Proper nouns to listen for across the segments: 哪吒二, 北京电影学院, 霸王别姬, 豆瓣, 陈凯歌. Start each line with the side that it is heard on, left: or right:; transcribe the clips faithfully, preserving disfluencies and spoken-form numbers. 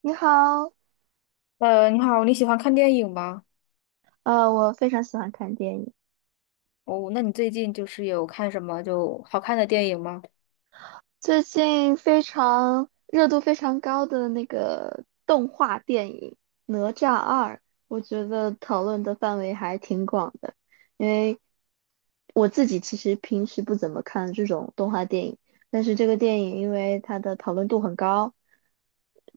right: 你好，
left: 呃，你好，你喜欢看电影吗？
right: 呃，我非常喜欢看电影。
left: 哦，那你最近就是有看什么就好看的电影吗？
right: 最近非常热度非常高的那个动画电影《哪吒二》，我觉得讨论的范围还挺广的。因为我自己其实平时不怎么看这种动画电影，但是这个电影因为它的讨论度很高，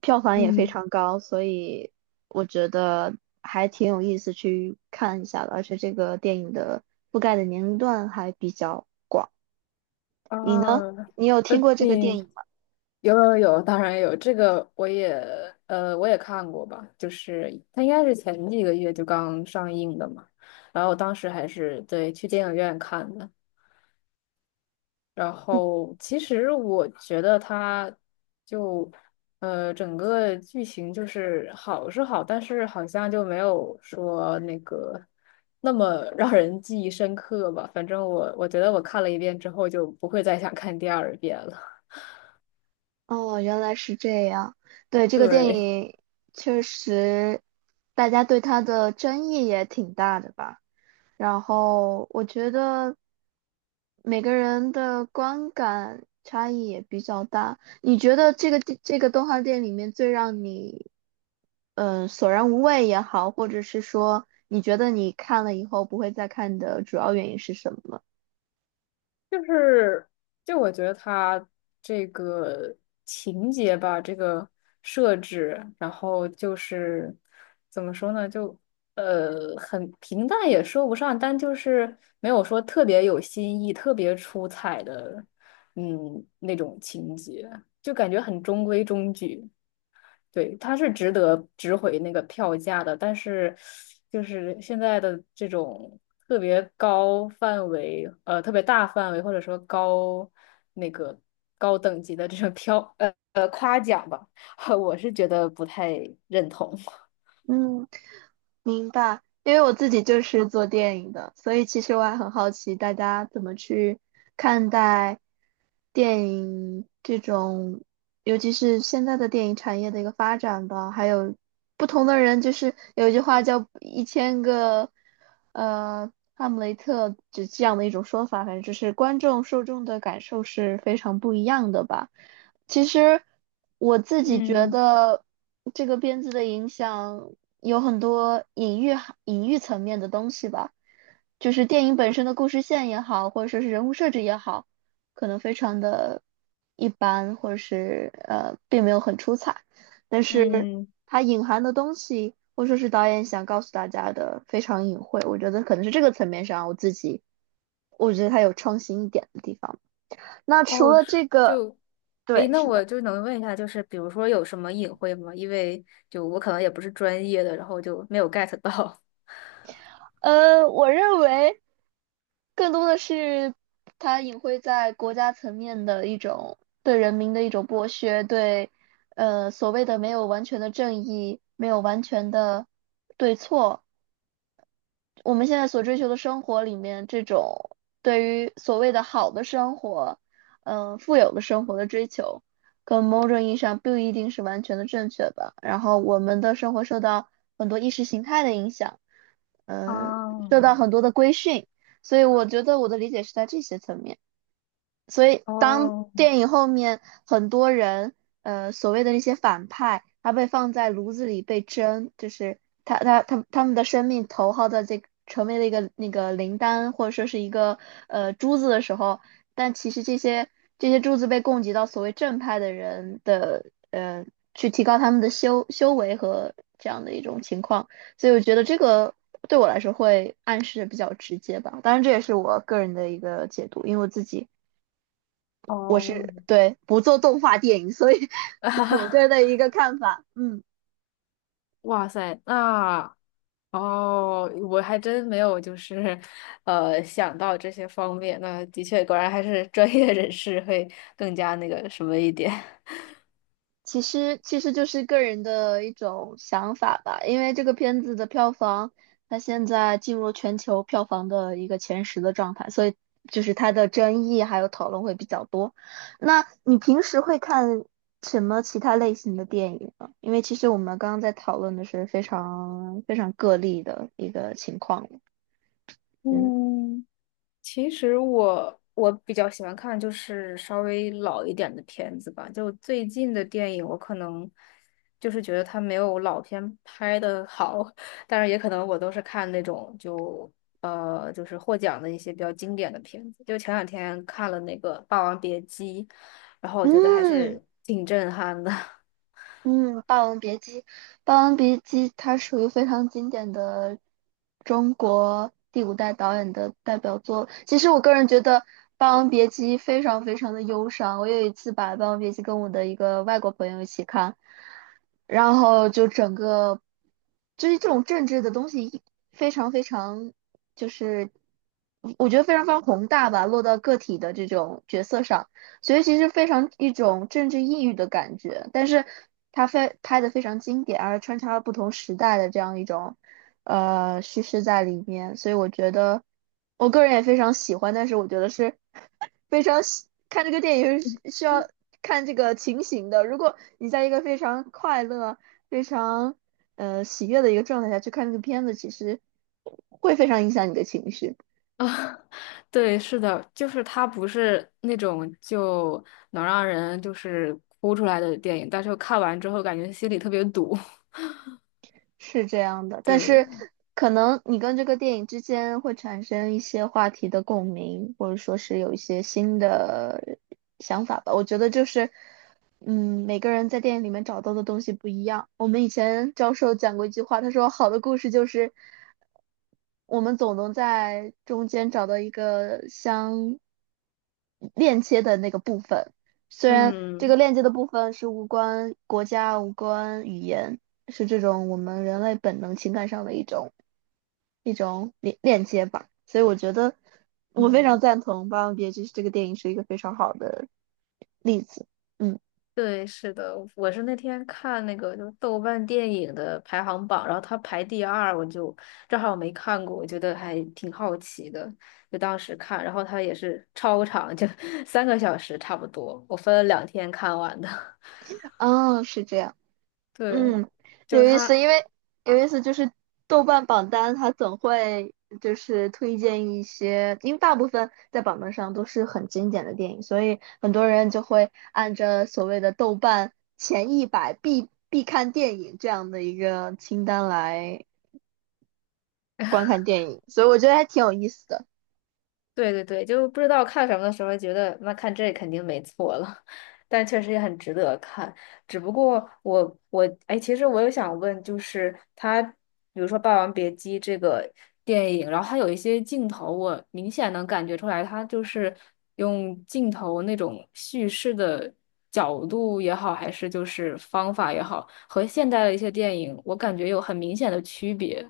right: 票房也非
left: 嗯。
right: 常高，所以我觉得还挺有意思去看一下的。而且这个电影的覆盖的年龄段还比较你呢？
left: 啊。
right: 你有
left: 呃，
right: 听过这个电
left: 你
right: 影吗？
left: 有有有，当然有，这个我也呃我也看过吧，就是它应该是前几个月就刚上映的嘛，然后我当时还是对去电影院看的，然
right: 嗯，
left: 后其实我觉得它就呃整个剧情就是好是好，但是好像就没有说那个那么让人记忆深刻吧。反正我我觉得我看了一遍之后就不会再想看第二遍了。
right: 哦，原来是这样。对，这个电
left: 对。
right: 影确实，大家对它的争议也挺大的吧。然后我觉得每个人的观感差异也比较大。你觉得这个电这个动画电影里面最让你嗯、呃索然无味也好，或者是说你觉得你看了以后不会再看的主要原因是什么？
left: 就是，就我觉得它这个情节吧，这个设置，然后就是怎么说呢，就呃很平淡也说不上，但就是没有说特别有新意、特别出彩的，嗯，那种情节，就感觉很中规中矩。对，它是值得值回那个票价的，但是就是现在的这种特别高范围，呃，特别大范围或者说高那个高等级的这种票，呃呃夸奖吧，我是觉得不太认同。
right: 嗯。明白，因为我自己就是做电影的，所以其实我还很好奇大家怎么去看待电影这种，尤其是现在的电影产业的一个发展吧，还有不同的人，就是有一句话叫一千个呃哈姆雷特，就这样的一种说法，反正就是观众受众的感受是非常不一样的吧。其实我自己觉
left: 嗯
right: 得，这个编剧的影响有很多隐喻含隐喻层面的东西吧，就是电影本身的故事线也好，或者说是人物设置也好，可能非常的一般，或者是呃，并没有很出彩，但是
left: 嗯，
right: 它隐含的东西，或者说是导演想告诉大家的，非常隐晦。我觉得可能是这个层面上，我自己我觉得它有创新一点的地方。那除
left: 哦，
right: 了
left: 是
right: 这个，
left: 就诶，
right: 对，
left: 那
right: 是
left: 我
right: 的。
left: 就能问一下，就是比如说有什么隐晦吗？因为就我可能也不是专业的，然后就没有 get 到。
right: 呃，我认为更多的是它隐晦在国家层面的一种对人民的一种剥削，对呃所谓的没有完全的正义，没有完全的对错，我们现在所追求的生活里面，这种对于所谓的好的生活，嗯，富有的生活的追求，跟某种意义上不一定是完全的正确吧。然后我们的生活受到很多意识形态的影响，嗯，受到
left: 哦
right: 很多的规训，所以我觉得我的理解是在这些层面。所以当
left: 哦
right: 电影后面很多人，呃，所谓的那些反派，他被放在炉子里被蒸，就是他他他他们的生命投靠在这个成为了一个那个灵丹或者说是一个呃珠子的时候，但其实这些这些珠子被供给到所谓正派的人的呃，去提高他们的修修为和这样的一种情况，所以我觉得这个。对我来说会暗示比较直接吧，当然这也是我个人的一个解读，因为我自己我
left: 哦，
right: 是对不做动画电影，所以
left: 啊
right: 这
left: 哈哈，
right: 是我个人
left: 啊，
right: 的一个看法。嗯，
left: 哇塞，那哦，我还真没有就是，呃，想到这些方面。那的确，果然还是专业人士会更加那个什么一点。
right: 其实其实就是个人的一种想法吧，因为这个片子的票房，它现在进入全球票房的一个前十的状态，所以就是它的争议还有讨论会比较多。那你平时会看什么其他类型的电影呢？因为其实我们刚刚在讨论的是非常非常个例的一个情况。嗯。
left: 嗯。其实我我比较喜欢看就是稍微老一点的片子吧，就最近的电影我可能就是觉得它没有老片拍的好，但是也可能我都是看那种就呃就是获奖的一些比较经典的片子，就前两天看了那个《霸王别姬》，然后我觉得还
right: 嗯，
left: 是挺震撼的。
right: 嗯，《霸王别姬》，《霸王别姬》它属于非常经典的中国第五代导演的代表作。其实我个人觉得《霸王别姬》非常非常的忧伤。我有一次把《霸王别姬》跟我的一个外国朋友一起看，然后就整个就是这种政治的东西一非常非常就是我觉得非常非常宏大吧，落到个体的这种角色上。所以其实非常一种政治抑郁的感觉，但是它非拍的非常经典，而穿插了不同时代的这样一种呃叙事在里面，所以我觉得我个人也非常喜欢，但是我觉得是非常喜看这个电影是需要看这个情形的，如果你在一个非常快乐、非常呃喜悦的一个状态下去看这个片子，其实会非常影响你的情绪。
left: 啊。对，是的，就是它不是那种就能让人就是哭出来的电影，但是看完之后感觉心里特别堵。
right: 是这样的，但是
left: 对。
right: 可能你跟这个电影之间会产生一些话题的共鸣，或者说是有一些新的想法吧。我觉得就是，嗯，每个人在电影里面找到的东西不一样。我们以前教授讲过一句话，他说好的故事就是，我们总能在中间找到一个相链接的那个部分。虽然这个
left: 嗯
right: 链接的部分是无关国家、无关语言，是这种我们人类本能情感上的一种一种链链接吧。所以我觉得我非常
left: 嗯，
right: 赞同《霸王别姬》这个电影是一个非常好的例子。嗯，
left: 对，是的，我是那天看那个就是豆瓣电影的排行榜，然后它排第二，我就正好没看过，我觉得还挺好奇的，就当时看，然后它也是超长，就 三个小时差不多，我分了两天看完的。
right: 啊，是这样。
left: 对，
right: 嗯，
left: 就
right: 有
left: 是
right: 意思，
left: 它。
right: 因为有意思就是豆瓣榜单它总会就是推荐一些，因为大部分在榜单上都是很经典的电影，所以很多人就会按着所谓的豆瓣前一百必必看电影这样的一个清单来观 看电影，所以我觉得还挺有意思的。
left: 对对对，就不知道看什么的时候，觉得那看这肯定没错了，但确实也很值得看。只不过我我哎，其实我有想问，就是他，比如说《霸王别姬》这个电影，然后它有一些镜头，我明显能感觉出来，它就是用镜头那种叙事的角度也好，还是就是方法也好，和现代的一些电影，我感觉有很明显的区别。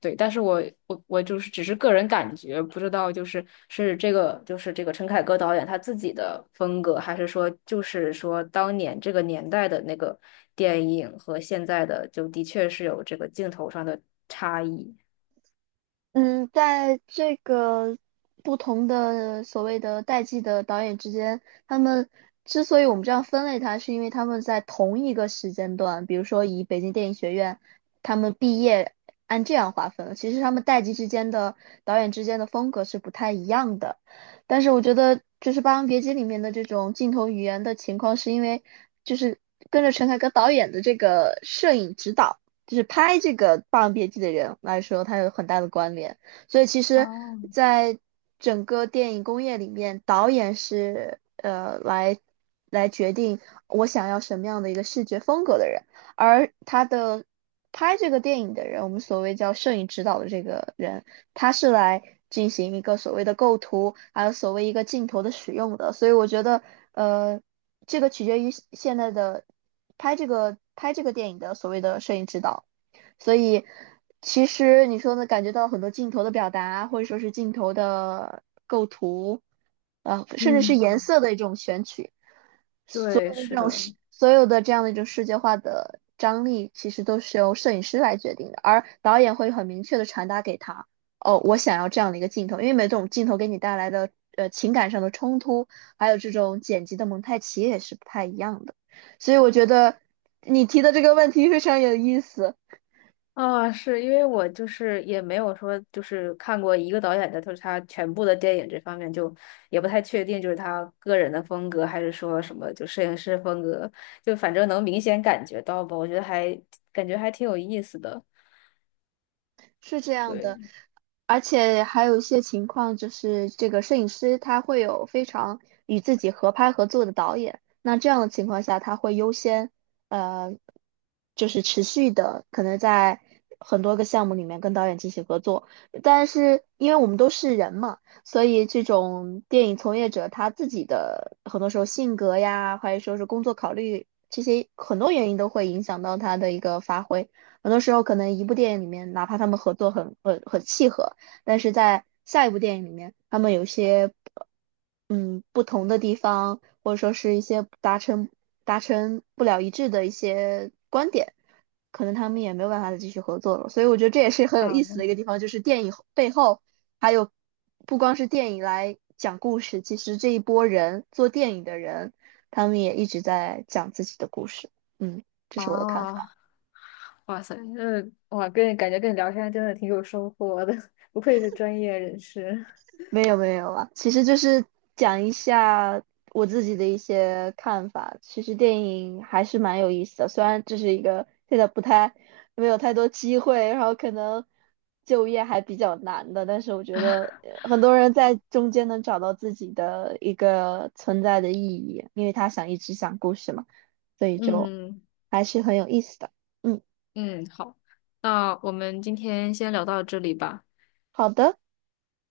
left: 对，但是我我我就是只是个人感觉，不知道就是是这个就是这个陈凯歌导演他自己的风格，还是说就是说当年这个年代的那个电影和现在的就的确是有这个镜头上的差异。
right: 嗯，在这个不同的所谓的代际的导演之间，他们之所以我们这样分类它，是因为他们在同一个时间段，比如说以北京电影学院他们毕业按这样划分，其实他们代际之间的导演之间的风格是不太一样的。但是我觉得就是《霸王别姬》里面的这种镜头语言的情况，是因为就是跟着陈凯歌导演的这个摄影指导。就是拍这个《霸王别姬》的人来说，它有很大的关联。所以其实，
left: 哦。
right: 在整个电影工业里面，导演是呃来来决定我想要什么样的一个视觉风格的人，而他的拍这个电影的人，我们所谓叫摄影指导的这个人，他是来进行一个所谓的构图，还有所谓一个镜头的使用的。所以我觉得，呃，这个取决于现在的拍这个拍这个电影的所谓的摄影指导，所以其实你说呢，感觉到很多镜头的表达，或者说是镜头的构图，呃，甚至是颜
left: 嗯。
right: 色的一种选取，所
left: 对，
right: 以这
left: 是
right: 种
left: 的。
right: 世所有的这样的一种世界化的张力，其实都是由摄影师来决定的，而导演会很明确的传达给他，哦，我想要这样的一个镜头，因为每种镜头给你带来的呃情感上的冲突，还有这种剪辑的蒙太奇也是不太一样的，所以我觉得你提的这个问题非常有意思，
left: 啊，是因为我就是也没有说就是看过一个导演的，就是他全部的电影这方面就也不太确定，就是他个人的风格还是说什么就摄影师风格，就反正能明显感觉到吧，我觉得还感觉还挺有意思的，
right: 是这样的。
left: 对。
right: 而且还有一些情况，就是这个摄影师他会有非常与自己合拍合作的导演，那这样的情况下，他会优先，呃，就是持续的可能在很多个项目里面跟导演进行合作。但是因为我们都是人嘛，所以这种电影从业者他自己的很多时候性格呀，或者说是工作考虑这些很多原因都会影响到他的一个发挥。很多时候可能一部电影里面，哪怕他们合作很很很契合。但是在下一部电影里面，他们有一些嗯不同的地方，或者说是一些达成达成不了一致的一些观点，可能他们也没有办法再继续合作了。所以我觉得这也是很有意思的
left: 啊
right: 一个地方，就是电影背后还有不光是电影来讲故事，其实这一波人做电影的人，他们也一直在讲自己的故事。嗯，这是我的看法。
left: 啊，哇塞，这哇，跟你感觉跟你聊天真的挺有收获的，不愧是专业人士。
right: 没有没有啊，其实就是讲一下我自己的一些看法。其实电影还是蛮有意思的，虽然这是一个现在不太没有太多机会，然后可能就业还比较难的，但是我觉得呃很多人在中间能找到自己的一个存在的意义，因为他想一直讲故事嘛，所以就
left: 嗯
right: 还是很有意思的。嗯，
left: 嗯，好，那我们今天先聊到这里吧。
right: 好的。